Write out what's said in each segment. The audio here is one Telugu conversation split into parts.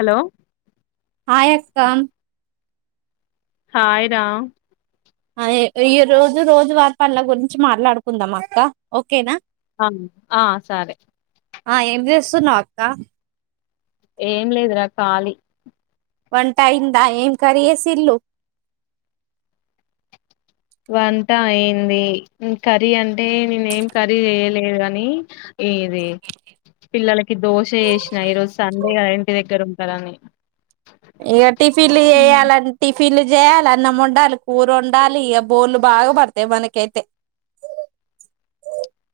హలో హాయ్ అక్క హాయ్ రా ఈ రోజు రోజు వార్ పనుల గురించి మాట్లాడుకుందాం అక్క ఓకేనా ఆ ఆ సరే న్నావ్ అక్క ఏం లేదురా ఖళీ వంట అయిందా ఏం కరీ చేసిల్లు వంట అయింది కర్రీ అంటే నేనే ఏం కర్రీ చేయలేదు గని ఇ ఇది పిల్లలకి దోశ చేసినా ఈరోోజు సండేగద ఇంటి దగ్గర ఉంటరని ఇగ టిఫిన్లు చెయ్యాలన్ టిఫ్ ఫిల్ చేయాలి అన్నం వండాలి కూర వండాలి ఇ బోర్లు బాగా పడతాయి మనకైతే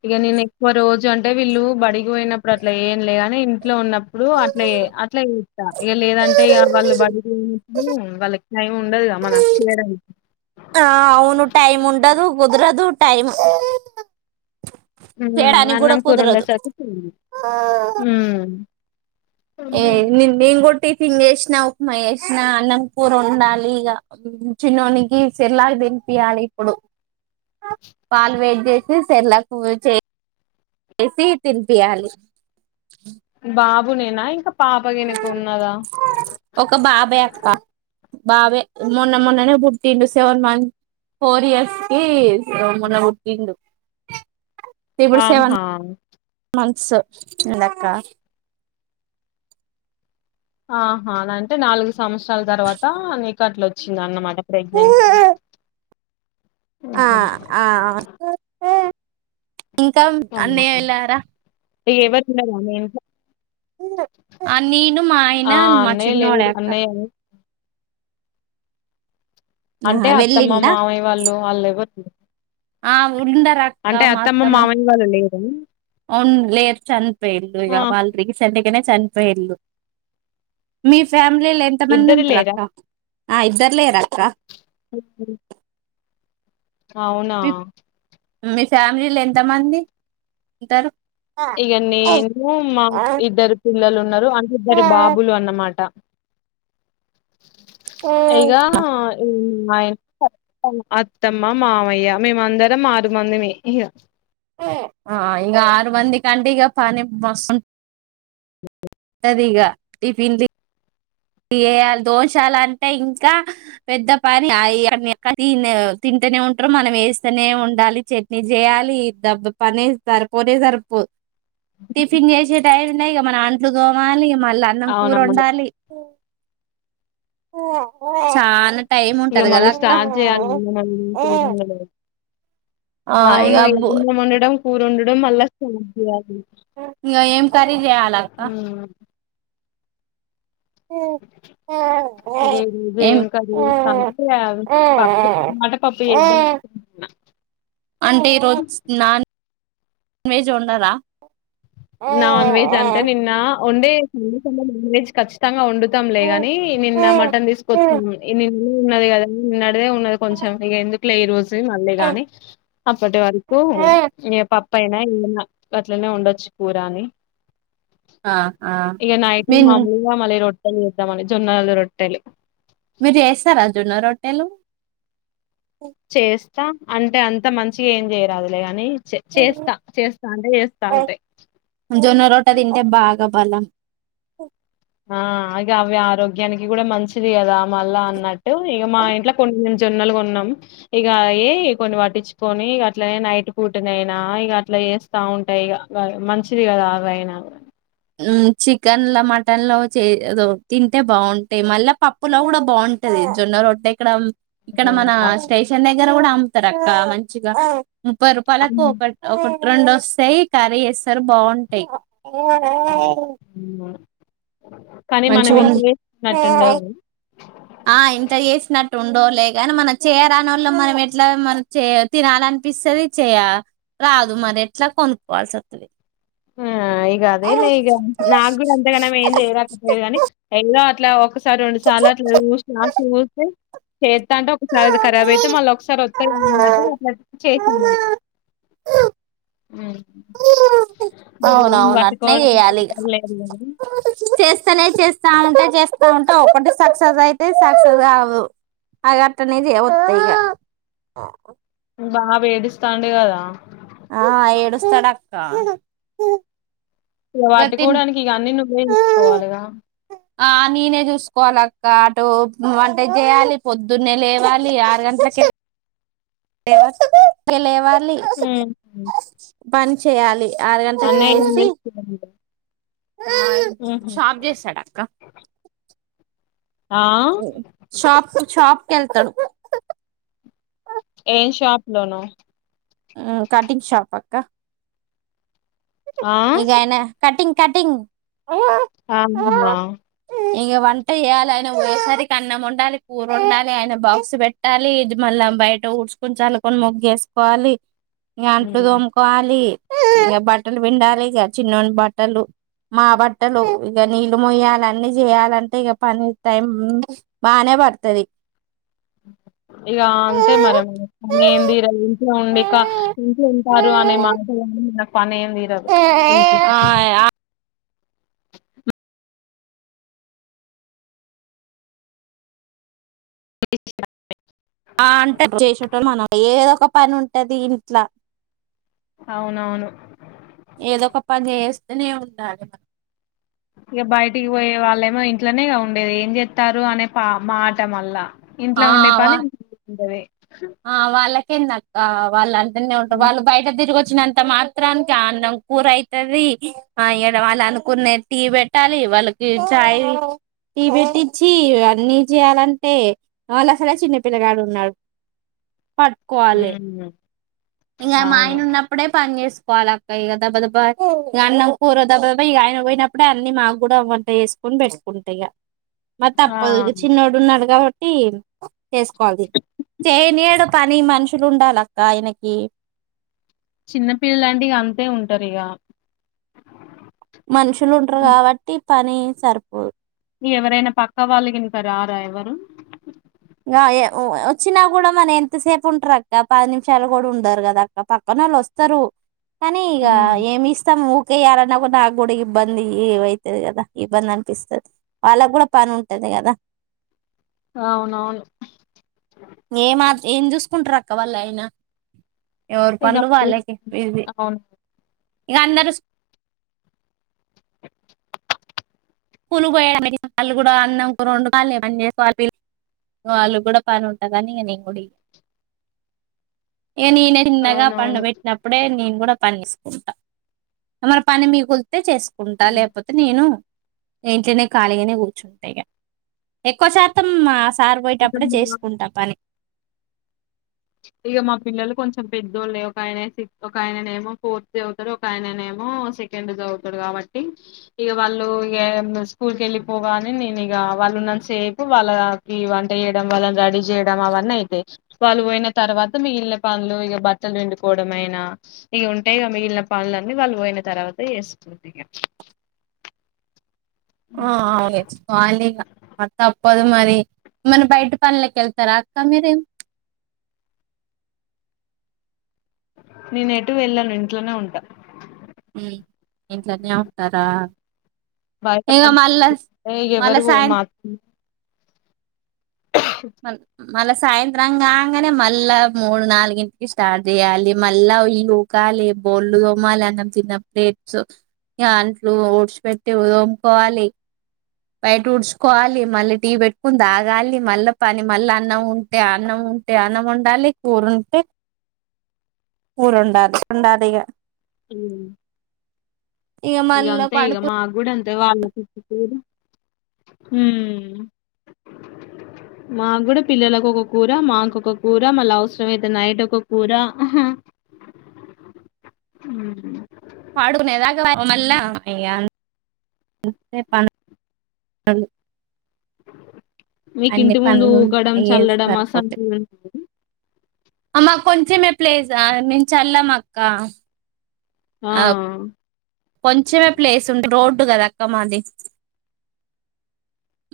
ఇక నేను ఎక్కువ రోజు అంటే వీళ్ళు బడిగిపో పోయినప్పుడు అట్లా ఏం లేగాని ఇట్లో ఉన్నప్పుడు అట్లె అట్లాచేస్త ఇక లేదంటే ఇక వాళ్ళు బడిప్పు వాళ్ళకి టైం ఉండదు గ మనకు చేయడానికి ఆ అవును టైం ఉండదు కుదరదు టైం మ్ హుమ్ చేయడానికి కూడా అన్నం కుదరదు కూరొండెసరికి మ్. ఏ నిన్ను నేను కొట్టి తింగేసినా ఉప్మా వేసిన అన్నం కూూర వండాలి ఇక చిన్నోనికి సిర్లాకు తినిపియాలి ఇప్పుడు పాలు వేడి చేసి సిర్లాకు చేసి తినిపియాలి బా గునేనా ఇంకా పాపగనకు ఉన్నదా ఒక బాబే అక్క బాబే మొన్న మొన్ననే పుట్టిండు సెవెన్ మంత్ ఫోర్ ఇయర్స్ కి మొన్న పుట్టిండు ఆహా సందకా [unintelligible] ఆహా అంటే నాలుగు సంవత్సరాల తర్వాత అట్ల వచ్చింద అన్నమాట ప్రెగ్నెన్సీ ఆ హుహు. ఆ ఇంకా అన్నయ్య వెళ్ళారా ఎవరు లేరా మీ ఎనక ఆ నేను మా ఆయన ఆ! మా అన్నయ్య లేడు. చిన్నోడు [unintelligible] అన్నయ్య ఆహా అంటే అత్తమ్మ వెళ్ళిండా మామయ్య వాళ్ళు వాళ్ళు ఎవరు స ఆ ఉండారు అక్క మా అత్తమ్మ మామయ్య వాళ్ళు లేరా? ఉంలేర్ చనిపోయిండ్రు ఆ! [unintelligible] పొయ్యిండు మీ ఫేమి ఫ్యామిలీలు ఎంత మంది ఇద్దరు ఉంటరు లేరా? అక్క ఆ ఇద్దర్లేక్క అ అవునా మీ మీ ఫ్యామిలీలు ఎంత మంది ఉంటారు ఇక నేను మా ఇద్దరు పిల్లలున్న రు అంటె ఇద్దరు బాబులు అన్నమాట ఇగా మా ఇం అత్తమ్మ మామయ్య మేమందరం ఆరు మందిమి ఇగ ఆ ఇక ఆరు మంది కంటే ఇక పని మస్తు ఉం అ అది ఇగ టిఫిన్ లు చేయాలి దోషాలు అంటే ఇంకా పెద్ద పని అయి తిన తింటూనే ఉంటారు మనం వేస్తూనే ఉండాలి చట్నీ చేయాలి దబ్బ పని సరిపోనే సరిపో టిఫిన్ చేసి టైనునయ్ ఇగ మనం అంట్లు తోమాలి మ లా అన్నం అవునవును. కూరొండాలి ఓ చాలా టైం ఇక ఉంటది కదా మళ్ళీ అక్క స్టార్ట్ చేయాలి అన్నం వండడం కూర వండడం ఆ ఇగ అవును బు ఎది ముండడం కురుండడం మళ్ళ [unintelligible] ఇంగ ఎమ్ పని చేయాలా అక్క ఇగ ఈ రోజు ఏం కర్రీ చేస్తంటే పప్పు టమాట పప్పు చేదాం అనుకుంటున్న అంటే ఈరోజు నాన్ వెజ్ వొండరా నాన్ వెజ్ అంటే నిన్న ఉండే [unintelligible] నాన్ వెజ్ ఖచ్చితంగా వొండు తం లే గాని నిన్న మటన్ తీసుకొచ్చిన్ నిన్ ఉ ఉన్నది కదాని ఉన్నడ్ దే ఉన్నది కొంచెం ఇగ ఎందు ట్లే ఈ రోజు మళ్ళీ గాని అప్పటి వరకు ఈ పప్ పైన ఎందనా గట్లనే ఉండొచ్చు కూరా అని ఆ ఆ మీన్ రొట్ట లు చేదాం జొన్నాలది రొట్టేలే మీరు చేస్తారా జోన్న రొట్టలు చేస్ అంటే అంత మంచిగా ఏం చేయరాదులే ని చేస్తా చేస్తా అంటే చేస్తా అంటే గా బలం ఆ అగే అవి ఆరోగ్యానికి కూడా మంచిది కదా మళ్ళా అన్న టు ఇగ మా ఇంట్లో కొన్ని జొన్నలు కొన్నాం ఇక అ కొన్ని పటించుకొని ఇక అట్ల నైట్ పూటన అయినా ఇక అట్లా చేస్తా ఉంటాయి ఇ మంచిది కదా అగ అయినా హ్మ్ చికెన్ లో మటన్ లో చే తింటే బాగుంటాయి మళ్ళా పప్పులో కూడా బాగుంటది జొన్న రొట్టె ఇక్కడ ఇక్కడ హ్మ్. మన అ స్టేషన్ దగర కూడా అమ్ముతారు అక్క మంచిగా ముప్పై రూపాయలకు హ్మ్. ఒక ఒక రెండు వస్తాయి కర్రీ చేస్తారు బాగుంటాయి హ్మ్. కానీ మంచి మనం ఇంత చేస్తున్నట్టుండదు ఆ ఇంట్లో చేసినట్టు ఉండో లేగాని మనం చేయరాని వాళ్ళ మనం ఎట్లా మన చేయ తినాలనిపిస్తుంది చేయ రాదు మరి ఎట్లా కొనుక్కోవాల్సి వస్తుంది హ్మ్మ్ ఆ ఈగ అదే ఇల్ ఈ నాగ అంతగాం ఏం జయరాకగానినీ ఎ లా ఒక సార్ రండు సాలట్లు చసి నాస్ చూస్తే చేస్తా అంటే ఒకసారిది ఖరాబ్ అయితే మళ్ళీ ఒకసారి వత్తన్నట్ అట్లా చేసిండ అవున అవున అట్నే చేయాలిగా ఎవరు లేరు గదా చేస్తానే చేస్తా ఉంటే చేస్త ఉంటా ఒకటి సక్సెస్ అయితే సక్సెస్ కావు అ గట్ట అనేది వస్తా ఇక బాబు ఏడుస్తున్నాడు కదా ఆ ఏడుస్తాడక్క ఇక ఇగ తిన్ వాటికోవడానికి ఇక అన్ని నువ్వే తీసుుకోవాలిగా ఆ నేనే చూసుకోవాలి అక్క అటు అంటే చేయాలి పొద్దున్నే లేవాలి ఆరు గంటలకి లేవాలి ఇ హ్మ్ పని చేయాలి ఆరు గంటలకి అన్నయ ఏండి లేసి షాప్ చేసాడ అక్క ఆ షాప్స్ షాప్ కళ్తాడు ఏం షాప్ లోనూ కటింగ్ షాప్ అక్క ఆ ఇగనా కటింగ్ కటింగ్ ఓ ఆా ఇంక వంట చేయాలి ఆయన వేసరి కన్నం ఉండాలి పూర ఉండాలి ఆయన బాక్స్ పెట్టాలి ఇది మళ్ళా బయట ఊడ్ుకొని చలుకొని మొగ్గుేసుకోవాలి ఇ అంట్లు హ్మ్ దోముకోవాలి బట్ బట్టలు విండాలి ఇక చిన్నన్నడు బట్టలు మా బట్టలు ఇక నీళ్లుు మొయ్యాలి అన్న చేయాలంటే ఇక పని టైం బానే పడుతుది ఇక అంతే మరనీ ఏంది ర ఇంచే ఉండి ఇక ఇంచి ఉంటారు అనే మాటలు మనకు పని రా ఇంకా ఆ అషా ఆ అంటే చేసటం మనం ఏదో ఒక పని ఉంటది ఇంట్లా అవునవును ఏదో ఒక పని చేస్తూనే ఉండాలి ఇక బయటికి పోయే వాళ్ళేమో ఇంట్లోనే ఉండేది ఏం చెస్తారు అనే పా మాట మళ్ళ ఇంట్లో ఉండే ఆ పని ఇంట్ండేవి ఆ వాళ్ళకి కింద వాళ్ళ అ ఉ హ్మ్. వాళ్ళ బయట తిరు వచ్చినంత మాత్రానికి అన్నం కూర అవుతుది ఆ ఇడ వాళ్ళు అనుకునే టీ పెట్టాలి వాళ్ళకి చాయ్ టీ పెట్టించి అన్నీ చేయాలంటే వాళ్ళ అసలు చిన్న పిల్లగాడు ఉన్నాడు ప కోవాలి హ్మ్. ఇంకా మా అవును ఆయన ఉన్నప్పుడే పని చేసు పాలక్క ఇక దెబ దబ్బా ఇ అన్నం కూర దెబదబ్బా ఇక ఆయన పోయినప్పుడే అన్ని మాకు కూడా అమంట వేసుకొని పెట్టుకుంటా ఇక మ ఆ తప్పదు చిన్నోడు ఉన్నాడుగా తన్ చేసుకోవాలి చేనేడు పని మనుషులు ఉండాలిక్క ఆయనకి చిన్నపిల్లలాంటి అంతే ఉంటారు ఇక మనుషులు ఉంటారు కాబట్టి పని సరిపో ఎవరైనా పక్క వాళ్ళుకి ఇంకా రారా ఎవరు గా వచ్చినా కూడా మన ఎంతసేపు ఉంటారు అక్క పది నిమిషాలు కూడా ఉండరు కదా అక్క పక్కన వాళ్ళు వస్తారు కానీ ఇగ హ్మ్. ఏమి ఇస్తాము ఇయాలన్నా కూడా నాకు కూడా ఇబ్బంది ఏ అవుతుది కదా ఇబ్బంది అనిపిస్తుంది వాళ్ళకి కూడా పని ఉంటది కదా అవునవును ఏ మా ఏం చూసుకుంటారు అక్క వాళ్ళు అయిన ఎవరు ఇగ పనులు వాళ్ళకి బిజీ ఇక అందరు స్కూలుకి పోయా వాళ్ళు కూడా అన్నం కూర వండుకోవాలి పని చేసుకోవాలివాళ్ళు కూడా పని ఉంటదని ఇక నేను కూడా ఇ నేను ఈయన చిన్నగా పండ అవునవును పెట్టినప్పుడే నేను కూడా పనిచేసుకుంటా మరి పని మిగిలి తే చేసుకుంటా లేకపోతే నేను ఇంట్లోనే ఖాళీగానే కూర్చుంటా ఇగ ఎక్కువ శాతం ఇక సార్పోయేటప్పుడే మా చేసుకుంటా పని ఇగ మా పిల్లలు కొంచెం పెద్దోళ్ళు ఒక ఆయన సి ఒక ఆయననేమో ఫోర్త్ చదువుతాడు ఒక ఆయననేమో సెకండ్ చదువుతాడు కాబట్టి ఇగ వాళ్ళు స్కూల్ క వెళ్ళిపోగానే నేను ఇక వాళ్ళున్న సేపు వాళ్ళకి వంట చేయడం వాళ్ళని రెడీ జెయ్డం అవన్నైతయ్. విల్లు పొయ్నక్ తర్వాత మగిల్న పన్లు ఇగ బట్టల్ పిండుకోడమైనా ఇగ ఉంటయ్గ మిగిల్న పన్లన్ని వాళ్ పొయ్న తర్వాత జేస్గుంటిగ. ఆ ఔను ఎచ్చుకోవాలిగ అ తప్పదు మరి. [unintelligible] మన బైట పన్లకెళ్తరాక్క మీరేమ్ నేనెటూ వెళ్ళను ఇంట్లోనే ఉంట. ఇంట్లనే ఉంటారా. బైట ఇగ పని మళ్ళా ఏ మళ్ళా ఎవరూ పోర్ సాయం మాత్త [unintelligible] మన్ మ్ మళ్ళ సాయంత్రం గాంగనె మళ్ళా మూడు నాలుగింటికి స్టాట్ జెయ్యాలి మళ్ళా ఇల్లూకాలె బోల్లు దోమాలె అన్నం తిన్న ప్లేట్స్ ఇగ అంట్లు ఉ ఊడ్షిపెట్టి ఇవి దోముకోవాలి బైటూడ్ష్కోవాలి మళ్ళీ టీ బెట్కోన్ దాగాలి మళ్ళ పని మళ్ళ అన్నముంటె అన్నముంటె అన్నమొండాలి కూరుంటె కూరొండాలి ఉండాలిగ ఊమ్. ఇగ మల్ల పడుకు పెద్ద వాళ్ళకొక కూర ఊమ్ మాగ్గూడ పిల్లలకొక కూర మాకొక కూర మళ్ళ అవసరమైతె నైటొక కూర ఊమ్ పాడుకునేదాక ఒ మళ్ళా ఇగ [unintelligible] మీకింటి ముందు పనులు ఊకడం అయ్యే చల్లడం సరిపోతాయి అసంటువి అమ్మ కొంచమే ప్లేస్ ఆ మేమ్ చల్లమక్క. ఆ ఔ కొంచమే ప్లేసుంటె రోడ్ [unintelligible] కదక్క మాది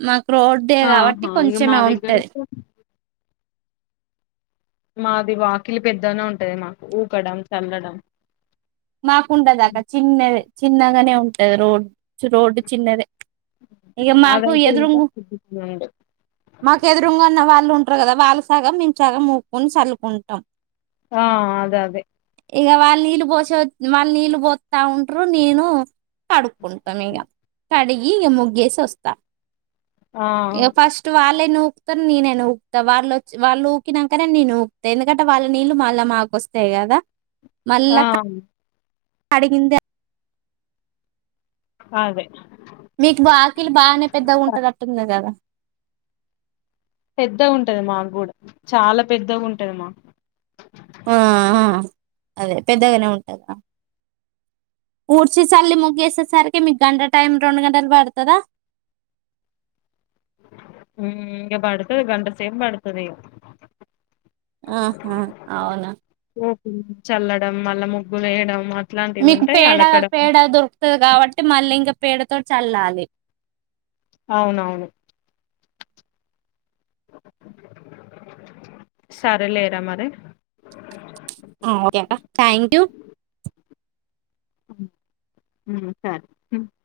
మా రోడ్డే గాబట్టి ఆహా ఇక మా కొంచెమే దగ్గర ఉంటది. మాది వాకిలి పెద్దగనే ఉంటది మాకు ఊకడం సల్లడం. మాకుండదక చిన్నది చిన్నగనే ఉంటది రోడ్ చ్ రోడ్డు చిన్నదె. ఇగ మాకు అదైతే ఇంకా ఎదురుంగు ఉండు మాకెదురుంగున్న వాళ్ళు గదా వాళ్ళు సగం మేమ్ సగం ఊకోన్ సల్లుకుంటం ఆ అదె అదె ఇగ వాల్ నీళ్ పోసొ వాల్ నీల్ బోత్ తా ఉంట్రు నేను కడుక్కుంటమిగ కడిగి ఇగ ముగ్గేసొస్త. ఆ ఇగ ఫస్ట్ వాళ్లే నూ త నేను ఊకుతా వాళ్ళుచ్చ వాళ్ళు ఊకినాకనే నేను ఊకుతా ఎందుకంటే వాళ్ళ నీళ్ళు మళ్ళా మాకు వస్తాయి కదా ఆ అడగిందె అ అదే మీకు బాకిీలు బానే పెద్దగా ఉంటారు అట్టు కా కదా పెద్ద ఉంటది మాకూడాూ చాలా పెద్దగా ఉంటది మా ఆ అదే పెద్దగానే ఉంటదా ఊడ్చేసల్లి ముగ్గేసేసరికి మీక్ గంట టైం రెండు గంటలు పడుతదా ఉమ్ ఇకా పడుతది గంట సేప్ పడుతది ఆహ అవునా చల్లడం మళ్ళా ముగ్గులు వేయడం అట్లాంటివి మీకు ఉంటాయి పేడ అలకడం పేడ దొరుకుతది కాబట్టి మళ్ళీ ఇంకా పేడతో చల్లాలి ని అవునవును సరేలేరా మరి అ ఓకె థ్యాంక్ ూ ఉమ్ సరె